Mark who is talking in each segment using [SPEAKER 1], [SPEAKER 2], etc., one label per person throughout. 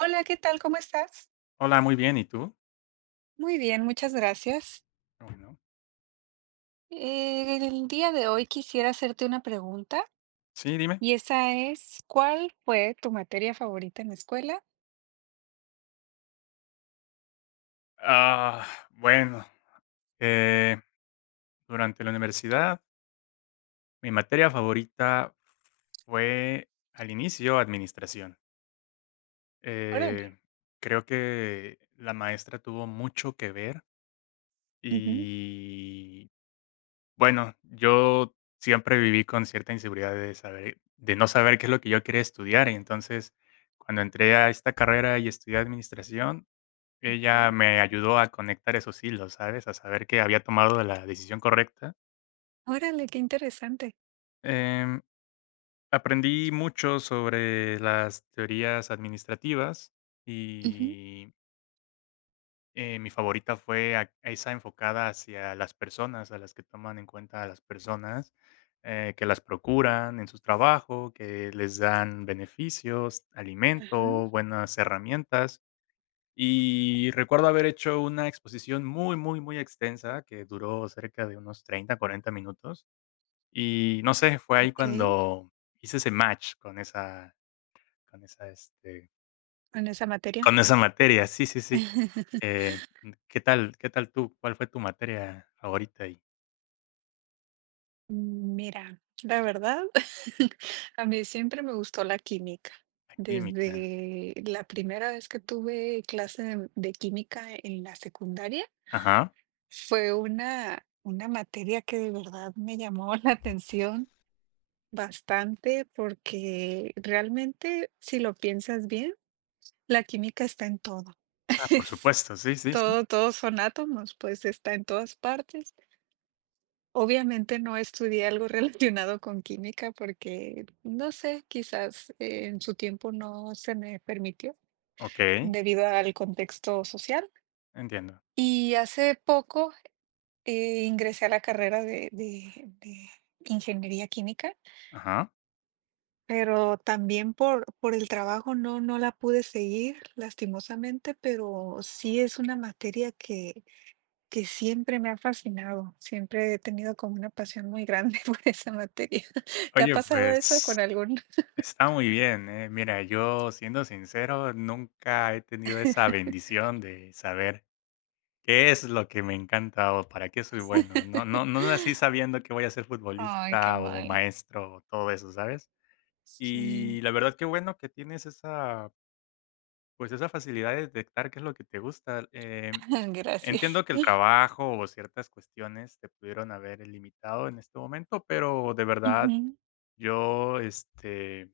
[SPEAKER 1] Hola, ¿qué tal? ¿Cómo estás?
[SPEAKER 2] Hola, muy bien, ¿y tú?
[SPEAKER 1] Muy bien, muchas gracias.
[SPEAKER 2] Qué bueno.
[SPEAKER 1] El día de hoy quisiera hacerte una pregunta
[SPEAKER 2] Sí, dime.
[SPEAKER 1] y esa es, ¿cuál fue tu materia favorita en la escuela?
[SPEAKER 2] Ah, bueno, eh, durante la universidad, mi materia favorita fue al inicio administración.
[SPEAKER 1] Órale.
[SPEAKER 2] Eh, creo que la maestra tuvo mucho que ver
[SPEAKER 1] Ujú.
[SPEAKER 2] y bueno, yo siempre viví con cierta inseguridad de saber, de no saber qué es lo que yo quería estudiar. Y entonces, cuando entré a esta carrera y estudié administración,
[SPEAKER 1] Ok,
[SPEAKER 2] ella me ayudó a conectar esos hilos, ¿sabes? A saber que había tomado la decisión correcta.
[SPEAKER 1] órale, qué interesante.
[SPEAKER 2] Em, aprendí mucho sobre las teorías administrativas
[SPEAKER 1] Ujú,
[SPEAKER 2] y mi favorita fue esa enfocada hacia las personas, a las que toman en cuenta a las personas, que las procuran en su trabajo, que les dan beneficios,
[SPEAKER 1] ajá,
[SPEAKER 2] alimento, buenas herramientas. Y recuerdo haber hecho una exposición muy, muy, muy extensa que duró cerca de unos 30 40 minutos. Y no sé, fue ahí
[SPEAKER 1] ok,
[SPEAKER 2] cuando hice ese match con esa con esa, este,
[SPEAKER 1] en esa materia.
[SPEAKER 2] con esa materia. Sí, sí, sí. Eh, ¿qué tal tú? ¿Cuál fue tu materia favorita ahí?
[SPEAKER 1] Mira, la verdad, a mí siempre me gustó la química.
[SPEAKER 2] La química.
[SPEAKER 1] Desde la primera vez que tuve clase de química en la secundaria,
[SPEAKER 2] Ajá.
[SPEAKER 1] fue una materia que de verdad me llamó la atención bastante porque realmente, si lo piensas bien, la química está en todo.
[SPEAKER 2] Ah, por
[SPEAKER 1] Es
[SPEAKER 2] supuesto. Sí, sí, sí.
[SPEAKER 1] todo, todos son átomos, pues está en todas partes. Obviamente no estudié algo relacionado con química porque, no sé, quizás en su tiempo no se me permitió
[SPEAKER 2] Okey,
[SPEAKER 1] debido al contexto social.
[SPEAKER 2] entiendo.
[SPEAKER 1] Y hace poco ingresé a la carrera de ingeniería química,
[SPEAKER 2] Ajá.
[SPEAKER 1] pero también por el trabajo no la pude seguir, lastimosamente, pero sí es una materia que siempre me ha fascinado. Siempre he tenido como una pasión muy grande por esa materia. ¿Te ha
[SPEAKER 2] Oye,
[SPEAKER 1] pasado eso
[SPEAKER 2] pues
[SPEAKER 1] con algún?
[SPEAKER 2] está muy bien, eh. Mira, yo siendo sincero, nunca he tenido esa bendición de saber qué es lo que me encanta o para qué soy bueno. No, no, no nací sabiendo que voy a ser
[SPEAKER 1] Ay, qué
[SPEAKER 2] futbolista o
[SPEAKER 1] mal.
[SPEAKER 2] maestro o todo eso, ¿sabes?
[SPEAKER 1] Sí,
[SPEAKER 2] Y la verdad, qué bueno que tienes esa, pues, esa facilidad de detectar qué es lo que te gusta. Em,
[SPEAKER 1] gracias.
[SPEAKER 2] entiendo que el trabajo o ciertas cuestiones te pudieron haber limitado en este momento, pero de verdad
[SPEAKER 1] Ujú.
[SPEAKER 2] yo,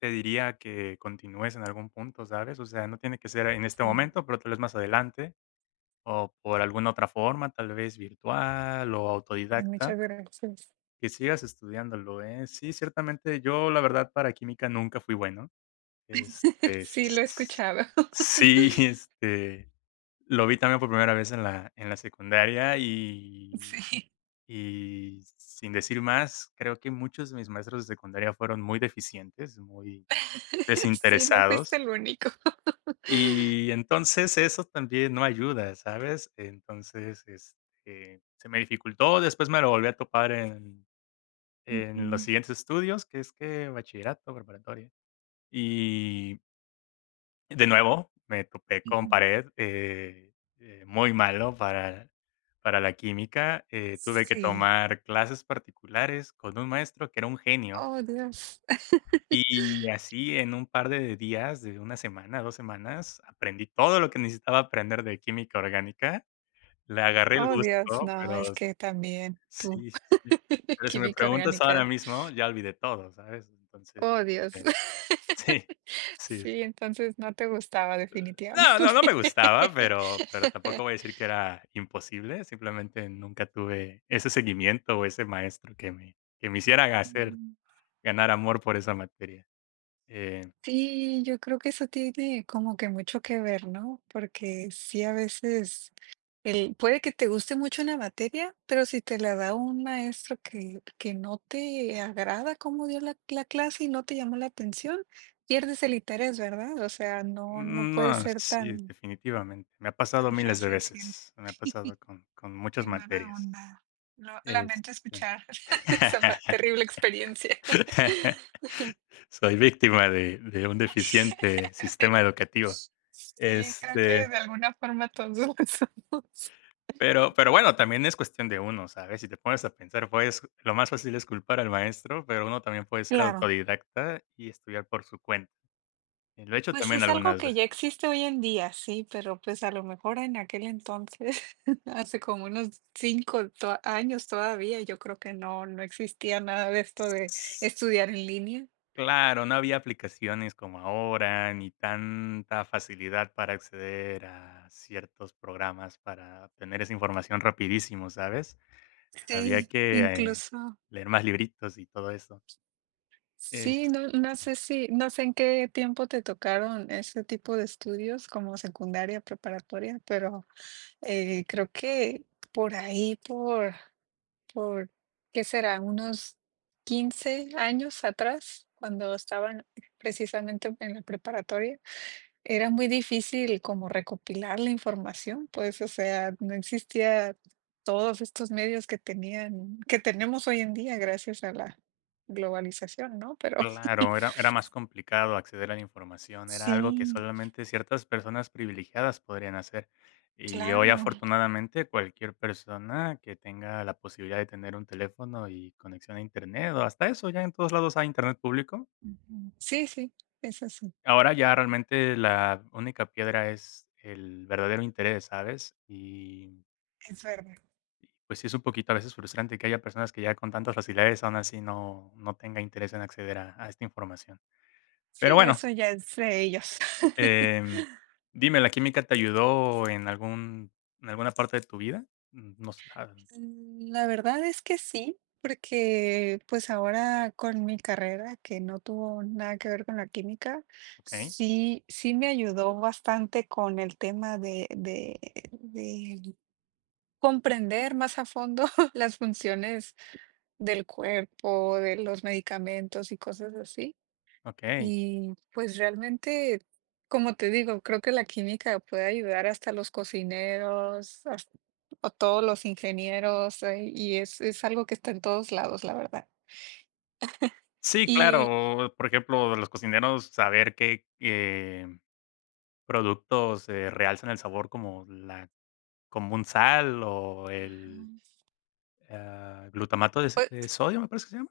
[SPEAKER 2] te diría que continúes en algún punto, ¿sabes? O sea, no tiene que ser en este
[SPEAKER 1] Sí,
[SPEAKER 2] momento, pero tal vez más adelante, o por alguna otra forma, tal vez virtual o
[SPEAKER 1] muchas
[SPEAKER 2] autodidacta,
[SPEAKER 1] gracias.
[SPEAKER 2] que sigas estudiándolo, ¿eh? Sí, ciertamente, yo la verdad para química nunca fui bueno. Este, s-
[SPEAKER 1] Sí, lo he escuchado.
[SPEAKER 2] sí, lo vi también por primera vez en la, secundaria y,
[SPEAKER 1] Sí.
[SPEAKER 2] y sin decir más, creo que muchos de mis maestros de secundaria fueron muy deficientes, muy
[SPEAKER 1] Sí, no fuiste
[SPEAKER 2] desinteresados.
[SPEAKER 1] el único.
[SPEAKER 2] Y entonces eso también no ayuda, ¿sabes? Entonces, se me dificultó, después me lo volví a topar en los
[SPEAKER 1] Ujú,
[SPEAKER 2] siguientes estudios, que es que bachillerato, preparatoria. Y de nuevo me topé
[SPEAKER 1] ujú,
[SPEAKER 2] con pared, muy malo para la química, tuve que
[SPEAKER 1] sí.
[SPEAKER 2] tomar clases particulares con un maestro que era un genio.
[SPEAKER 1] Oh, Dios.
[SPEAKER 2] Y así en un par de días, de una semana, 2 semanas, aprendí todo lo que necesitaba aprender de química orgánica. Le agarré el
[SPEAKER 1] Oh, Dios,
[SPEAKER 2] gusto,
[SPEAKER 1] no,
[SPEAKER 2] pero
[SPEAKER 1] es que también tú,
[SPEAKER 2] sí, sí, sí. Pero si me
[SPEAKER 1] química
[SPEAKER 2] preguntas ahora
[SPEAKER 1] orgánica.
[SPEAKER 2] mismo, ya olvidé todo, ¿sabes? Entonces,
[SPEAKER 1] Oh, Dios.
[SPEAKER 2] eh, sí, sí.
[SPEAKER 1] Sí, entonces no te gustaba definitivamente.
[SPEAKER 2] No, no, no me gustaba, pero tampoco voy a decir que era imposible, simplemente nunca tuve ese seguimiento o ese maestro que me hiciera hacer
[SPEAKER 1] Ujú.
[SPEAKER 2] ganar amor por esa materia. Eh
[SPEAKER 1] Sí, yo creo que eso tiene como que mucho que ver, ¿no? Porque sí, a veces el puede que te guste mucho una materia, pero si te la da un maestro que no te agrada cómo dio la clase y no te llamó la atención, pierdes el interés, ¿verdad? O sea, no puede
[SPEAKER 2] No,
[SPEAKER 1] ser
[SPEAKER 2] sí,
[SPEAKER 1] tan
[SPEAKER 2] definitivamente. Me ha pasado
[SPEAKER 1] tan
[SPEAKER 2] miles de
[SPEAKER 1] fácil siempre.
[SPEAKER 2] veces. Me ha pasado con
[SPEAKER 1] Qué
[SPEAKER 2] muchas
[SPEAKER 1] mala
[SPEAKER 2] materias.
[SPEAKER 1] onda. Lo
[SPEAKER 2] Este
[SPEAKER 1] lamento escuchar esa pa terrible experiencia.
[SPEAKER 2] Soy víctima de un deficiente sistema educativo.
[SPEAKER 1] Sí, creo que
[SPEAKER 2] Este,
[SPEAKER 1] de alguna forma todos lo somos.
[SPEAKER 2] pero bueno, también es cuestión de uno, ¿sabes? Si te pones a pensar, pues, lo más fácil es culpar al maestro, pero uno también puede ser
[SPEAKER 1] Claro.
[SPEAKER 2] autodidacta y estudiar por su cuenta. Y lo he hecho
[SPEAKER 1] Pues
[SPEAKER 2] también
[SPEAKER 1] es algo
[SPEAKER 2] algunas
[SPEAKER 1] que ya existe hoy en día, sí, pero pues a lo mejor en aquel entonces, hace como unos 5 to años todavía, yo creo que no, no existía nada de esto de
[SPEAKER 2] veces.
[SPEAKER 1] estudiar en línea.
[SPEAKER 2] Claro, no había aplicaciones como ahora, ni tanta facilidad para acceder a ciertos programas para obtener esa información rapidísimo, ¿sabes? Había
[SPEAKER 1] Sí,
[SPEAKER 2] que,
[SPEAKER 1] incluso
[SPEAKER 2] leer más libritos y todo eso. Es
[SPEAKER 1] sí, no no sé si no sé en qué tiempo te tocaron ese tipo de estudios como secundaria, preparatoria, pero, creo que por ahí por, ¿qué será? Unos 15 años atrás, cuando estaban precisamente en la preparatoria, era muy difícil como recopilar la información, pues, o sea, no existía todos estos medios que tenían, que tenemos hoy en día gracias a la globalización, ¿no? Pero
[SPEAKER 2] claro, era más complicado acceder a la información, era algo que
[SPEAKER 1] sí,
[SPEAKER 2] solamente ciertas personas privilegiadas podrían hacer. Y hoy,
[SPEAKER 1] claro.
[SPEAKER 2] afortunadamente, cualquier persona que tenga la posibilidad de tener un teléfono y conexión a Internet, o hasta eso, ya en todos lados hay Internet público.
[SPEAKER 1] Ujú. Sí, sí, eso sí,
[SPEAKER 2] Ahora ya realmente la única piedra es el verdadero interés, ¿sabes? Y,
[SPEAKER 1] es verdad.
[SPEAKER 2] pues, sí es un poquito a veces frustrante que haya personas que ya con tantas facilidades, aún así no tenga interés en acceder a esta información. Pero
[SPEAKER 1] Sí,
[SPEAKER 2] bueno,
[SPEAKER 1] eso ya es de ellos.
[SPEAKER 2] em, dime, ¿la química te ayudó en algún en alguna parte de tu vida? Mm, no sé, ah,
[SPEAKER 1] La verdad es que sí, porque pues ahora con mi carrera, que no tuvo nada que ver con la química,
[SPEAKER 2] ok,
[SPEAKER 1] sí, sí me ayudó bastante con el tema de comprender más a fondo las funciones del cuerpo, de los medicamentos y cosas así.
[SPEAKER 2] okey.
[SPEAKER 1] Y pues realmente, como te digo, creo que la química puede ayudar hasta los cocineros, hasta- o todos los ingenieros, y es algo que está en todos lados, la verdad.
[SPEAKER 2] Sí,
[SPEAKER 1] Y
[SPEAKER 2] claro, por ejemplo, los cocineros saber qué, productos, realzan el sabor como la Con Bunsal o
[SPEAKER 1] ajá,
[SPEAKER 2] el, ah, glutamato de s
[SPEAKER 1] pues
[SPEAKER 2] de sodio, me parece que se llama.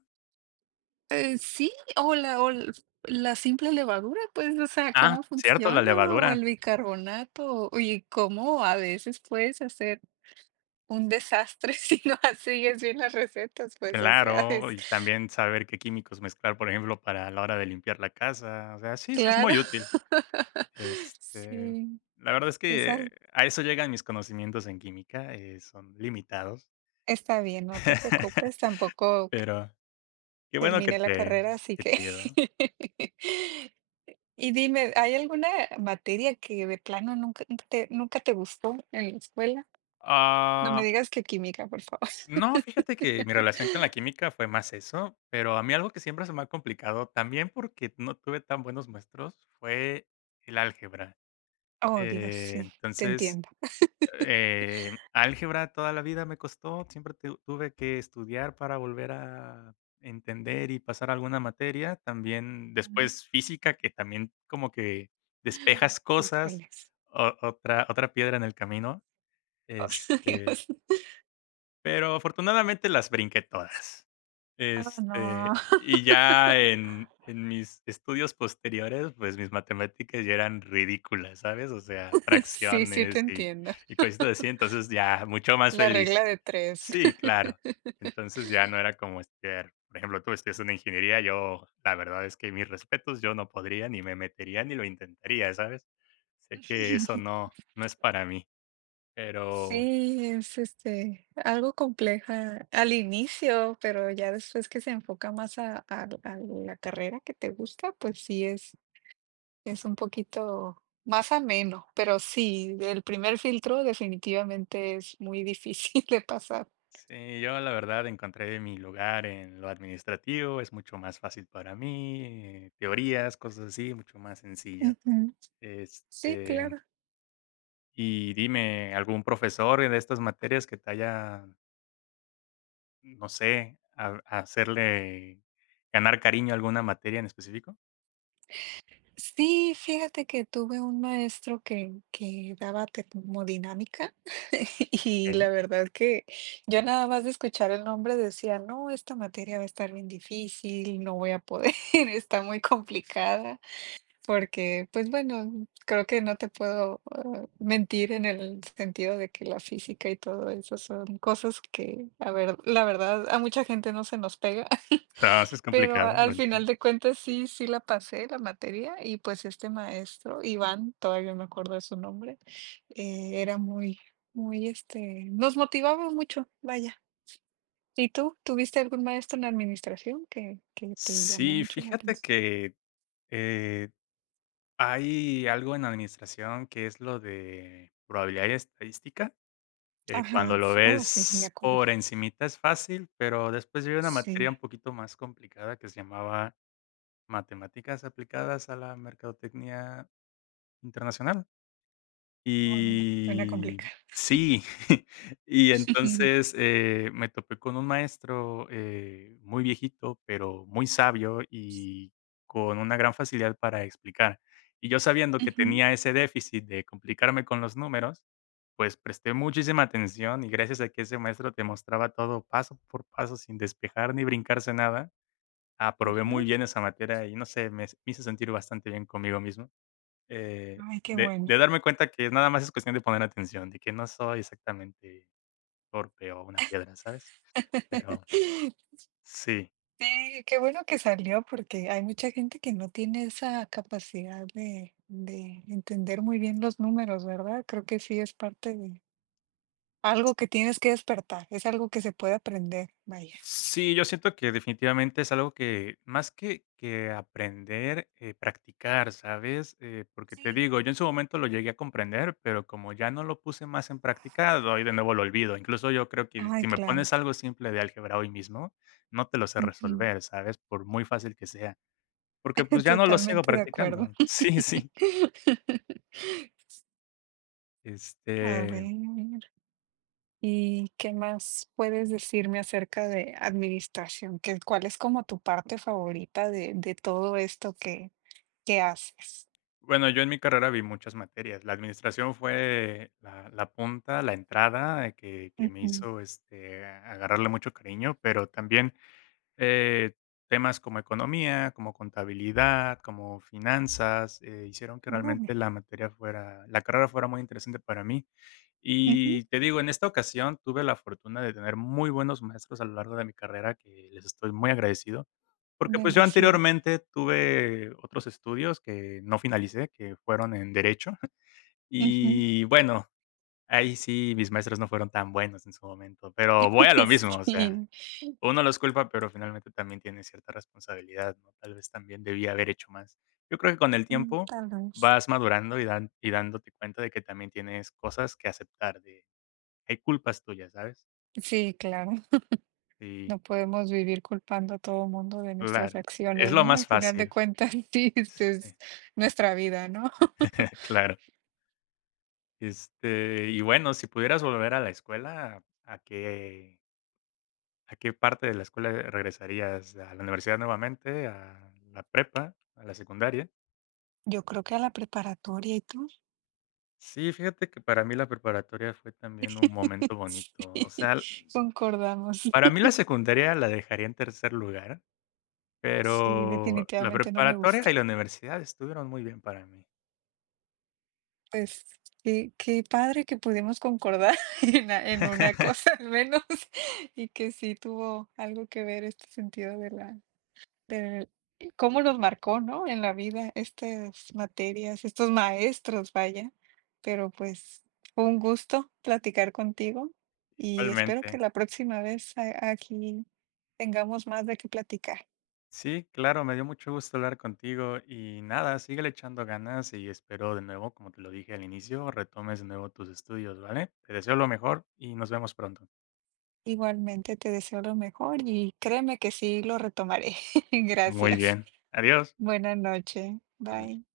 [SPEAKER 1] sí, o la, la simple levadura, pues, o sea,
[SPEAKER 2] Ah,
[SPEAKER 1] cómo
[SPEAKER 2] cierto, la
[SPEAKER 1] funciona, o el
[SPEAKER 2] levadura,
[SPEAKER 1] bicarbonato, y cómo a veces puedes hacer un desastre si no sigues bien las recetas, pues, o sea,
[SPEAKER 2] claro,
[SPEAKER 1] es
[SPEAKER 2] y también saber qué químicos mezclar, por ejemplo, para la hora de limpiar la casa, o sea, sí, sí es
[SPEAKER 1] claro.
[SPEAKER 2] muy útil. Este,
[SPEAKER 1] Sí.
[SPEAKER 2] la verdad es
[SPEAKER 1] Esa
[SPEAKER 2] que
[SPEAKER 1] l-
[SPEAKER 2] a eso llegan mis conocimientos en química, son limitados,
[SPEAKER 1] está bien, no te preocupes, tampoco c-
[SPEAKER 2] pero qué bueno que
[SPEAKER 1] terminé la
[SPEAKER 2] te
[SPEAKER 1] carrera, así
[SPEAKER 2] que
[SPEAKER 1] que...
[SPEAKER 2] te ayudó.
[SPEAKER 1] Y dime, ¿hay alguna materia que de plano nunca te, nunca te gustó en la escuela? No me
[SPEAKER 2] Ah,
[SPEAKER 1] digas que química, por favor.
[SPEAKER 2] No, fíjate que mi relación con la química fue más eso, pero a mí algo que siempre se me ha complicado, también porque no tuve tan buenos maestros, fue el álgebra.
[SPEAKER 1] Oh, Dios,
[SPEAKER 2] Eh,
[SPEAKER 1] sí, te
[SPEAKER 2] entonces,
[SPEAKER 1] entiendo.
[SPEAKER 2] álgebra toda la vida me costó, siempre tuve que estudiar para volver a entender y pasar alguna materia. También
[SPEAKER 1] Mm,
[SPEAKER 2] después física, que también como que despejas cosas,
[SPEAKER 1] híjoles.
[SPEAKER 2] otra piedra en el camino.
[SPEAKER 1] Oh,
[SPEAKER 2] Este,
[SPEAKER 1] Dios.
[SPEAKER 2] pero afortunadamente las brinqué todas.
[SPEAKER 1] Oh, no.
[SPEAKER 2] Y ya en mis estudios posteriores, pues, mis matemáticas ya eran ridículas, ¿sabes? O sea,
[SPEAKER 1] Sí, sí, te
[SPEAKER 2] fracciones y
[SPEAKER 1] entiendo.
[SPEAKER 2] y cositas así, entonces ya mucho más
[SPEAKER 1] La regla
[SPEAKER 2] feliz.
[SPEAKER 1] de tres.
[SPEAKER 2] Sí, claro. Entonces ya no era como estudiar, por ejemplo, tú estudias una ingeniería, yo la verdad es que mis respetos, yo no podría, ni me metería, ni lo intentaría, ¿sabes? Sé que eso no es para mí, pero
[SPEAKER 1] Sí, es este, algo compleja al inicio, pero ya después que se enfoca más a la carrera que te gusta, pues sí es un poquito más ameno, pero sí, el primer filtro definitivamente es muy difícil de pasar.
[SPEAKER 2] sí, yo la verdad encontré mi lugar en lo administrativo, es mucho más fácil para mí, teorías, cosas así, mucho más sencillo.
[SPEAKER 1] Ujú. Sí,
[SPEAKER 2] Este,
[SPEAKER 1] claro.
[SPEAKER 2] y dime, ¿algún profesor de estas materias que te haya, no sé, a hacerle ganar cariño a alguna materia en específico?
[SPEAKER 1] Sí, fíjate que tuve un maestro que daba termodinámica y
[SPEAKER 2] Okey.
[SPEAKER 1] la verdad que yo nada más de escuchar el nombre decía, no, esta materia va a estar bien difícil, no voy a poder, está muy complicada, porque pues bueno, creo que no te puedo mentir en el sentido de que la física y todo eso son cosas que, a ver, la verdad, a mucha gente no se nos pega.
[SPEAKER 2] No, sí es
[SPEAKER 1] Pero a
[SPEAKER 2] complicado, lo
[SPEAKER 1] al final
[SPEAKER 2] entiendo.
[SPEAKER 1] de cuentas sí, sí la pasé la materia y, pues, este maestro, Iván, todavía me acuerdo de su nombre, era muy muy, nos motivaba mucho, vaya. ¿Y tú? ¿Tuviste algún maestro en administración que te llamó
[SPEAKER 2] Sí,
[SPEAKER 1] mucho la
[SPEAKER 2] fíjate
[SPEAKER 1] atención?
[SPEAKER 2] que, eh, hay algo en administración que es lo de probabilidad y estadística. Eh,
[SPEAKER 1] Ajá,
[SPEAKER 2] cuando lo
[SPEAKER 1] sí, oh, sí, me
[SPEAKER 2] ves
[SPEAKER 1] acuerdo.
[SPEAKER 2] por encimita es fácil, pero después llevé una materia
[SPEAKER 1] Sí,
[SPEAKER 2] un poquito más complicada que se llamaba Matemáticas aplicadas a la mercadotecnia internacional.
[SPEAKER 1] oh, bien, suena
[SPEAKER 2] Y
[SPEAKER 1] complicado.
[SPEAKER 2] sí, y entonces me topé con un maestro muy viejito, pero muy sabio y con una gran facilidad para explicar. Y yo sabiendo que
[SPEAKER 1] Ujú,
[SPEAKER 2] tenía ese déficit de complicarme con los números, pues presté muchísima atención y gracias a que ese maestro te mostraba todo paso por paso sin despejar ni brincarse nada, aprobé
[SPEAKER 1] ajá.
[SPEAKER 2] muy bien esa materia y no sé, me hizo sentir bastante bien conmigo mismo. eh,
[SPEAKER 1] Ay, qué
[SPEAKER 2] de,
[SPEAKER 1] bueno.
[SPEAKER 2] de darme cuenta que nada más es cuestión de poner atención, de que no soy exactamente torpe o una piedra, ¿sabes? Pero sí.
[SPEAKER 1] Sí, qué bueno que salió porque hay mucha gente que no tiene esa capacidad de entender muy bien los números, ¿verdad? Creo que sí es parte de algo que tienes que despertar, es algo que se puede aprender, vaya.
[SPEAKER 2] Sí, yo siento que definitivamente es algo que más que aprender, practicar, ¿sabes? Porque te
[SPEAKER 1] Sí.
[SPEAKER 2] digo, yo en su momento lo llegué a comprender, pero como ya no lo puse más en práctica, doy de nuevo lo olvido. Incluso yo creo que
[SPEAKER 1] Ay,
[SPEAKER 2] si me
[SPEAKER 1] claro.
[SPEAKER 2] pones algo simple de álgebra hoy mismo, no te lo sé
[SPEAKER 1] Ujú.
[SPEAKER 2] resolver, ¿sabes? Por muy fácil que sea, porque pues ya no lo sigo
[SPEAKER 1] Totalmente de acuerdo.
[SPEAKER 2] practicando. Sí, sí.
[SPEAKER 1] A
[SPEAKER 2] Este,
[SPEAKER 1] ver, ¿y qué más puedes decirme acerca de administración? ¿Qué, cuál es como tu parte favorita de todo esto que haces?
[SPEAKER 2] Bueno, yo en mi carrera vi muchas materias. La administración fue la punta, la entrada, que me hizo, agarrarle mucho cariño, pero también, eh, temas como economía, como contabilidad, como finanzas, hicieron que
[SPEAKER 1] Órale.
[SPEAKER 2] realmente la carrera fuera muy interesante para mí.
[SPEAKER 1] Ujú.
[SPEAKER 2] Y te digo, en esta ocasión tuve la fortuna de tener muy buenos maestros a lo largo de mi carrera, que les estoy muy agradecido. Porque, pues, yo
[SPEAKER 1] Bendecido.
[SPEAKER 2] anteriormente tuve otros estudios que no finalicé, que fueron en derecho,
[SPEAKER 1] Ujú.
[SPEAKER 2] y bueno, ahí sí mis maestros no fueron tan buenos en su momento, pero voy a lo mismo, o sea,
[SPEAKER 1] Sí,
[SPEAKER 2] uno los culpa, pero finalmente también tiene cierta responsabilidad, ¿no? Tal vez también debía haber hecho más. Yo creo que con el
[SPEAKER 1] mm,
[SPEAKER 2] tiempo
[SPEAKER 1] tal vez.
[SPEAKER 2] vas madurando y dan y dándote cuenta de que también tienes cosas que aceptar, de hay culpas tuyas, ¿sabes?
[SPEAKER 1] Sí, claro.
[SPEAKER 2] Sí,
[SPEAKER 1] No podemos vivir culpando a todo mundo de nuestras
[SPEAKER 2] claro, es
[SPEAKER 1] acciones,
[SPEAKER 2] lo
[SPEAKER 1] ¿no? Al
[SPEAKER 2] más
[SPEAKER 1] final de
[SPEAKER 2] fácil.
[SPEAKER 1] cuentas, sí, este es
[SPEAKER 2] Sí,
[SPEAKER 1] nuestra vida, ¿no?
[SPEAKER 2] claro. Y bueno, si pudieras volver a la escuela, ¿a qué parte de la escuela regresarías? ¿A la universidad nuevamente? ¿A la prepa? ¿A la secundaria?
[SPEAKER 1] Yo creo que a la preparatoria, ¿y tú?
[SPEAKER 2] Sí, fíjate que para mí la preparatoria fue también un momento bonito. O
[SPEAKER 1] Sí,
[SPEAKER 2] sea,
[SPEAKER 1] concordamos.
[SPEAKER 2] para mí la secundaria la dejaría en tercer lugar,
[SPEAKER 1] Sí,
[SPEAKER 2] pero la
[SPEAKER 1] definitivamente no me
[SPEAKER 2] preparatoria
[SPEAKER 1] gustó.
[SPEAKER 2] y la universidad estuvieron muy bien para mí.
[SPEAKER 1] Pues, qué padre que pudimos concordar en a en una cosa al menos, y que sí tuvo algo que ver este sentido de la de cómo los marcó, ¿no?, en la vida estas materias, estos maestros, vaya. Pero, pues, fue un gusto platicar contigo y espero que
[SPEAKER 2] Igualmente.
[SPEAKER 1] la próxima vez a aquí tengamos más de qué platicar.
[SPEAKER 2] Sí, claro, me dio mucho gusto hablar contigo y nada, síguele echando ganas y espero de nuevo, como te lo dije al inicio, retomes de nuevo tus estudios, ¿vale? Te deseo lo mejor y nos vemos pronto.
[SPEAKER 1] Igualmente te deseo lo mejor y créeme que sí lo retomaré.
[SPEAKER 2] Muy
[SPEAKER 1] Gracias.
[SPEAKER 2] bien, adiós.
[SPEAKER 1] Buenas noches.
[SPEAKER 2] Nos
[SPEAKER 1] Bye.
[SPEAKER 2] vemos.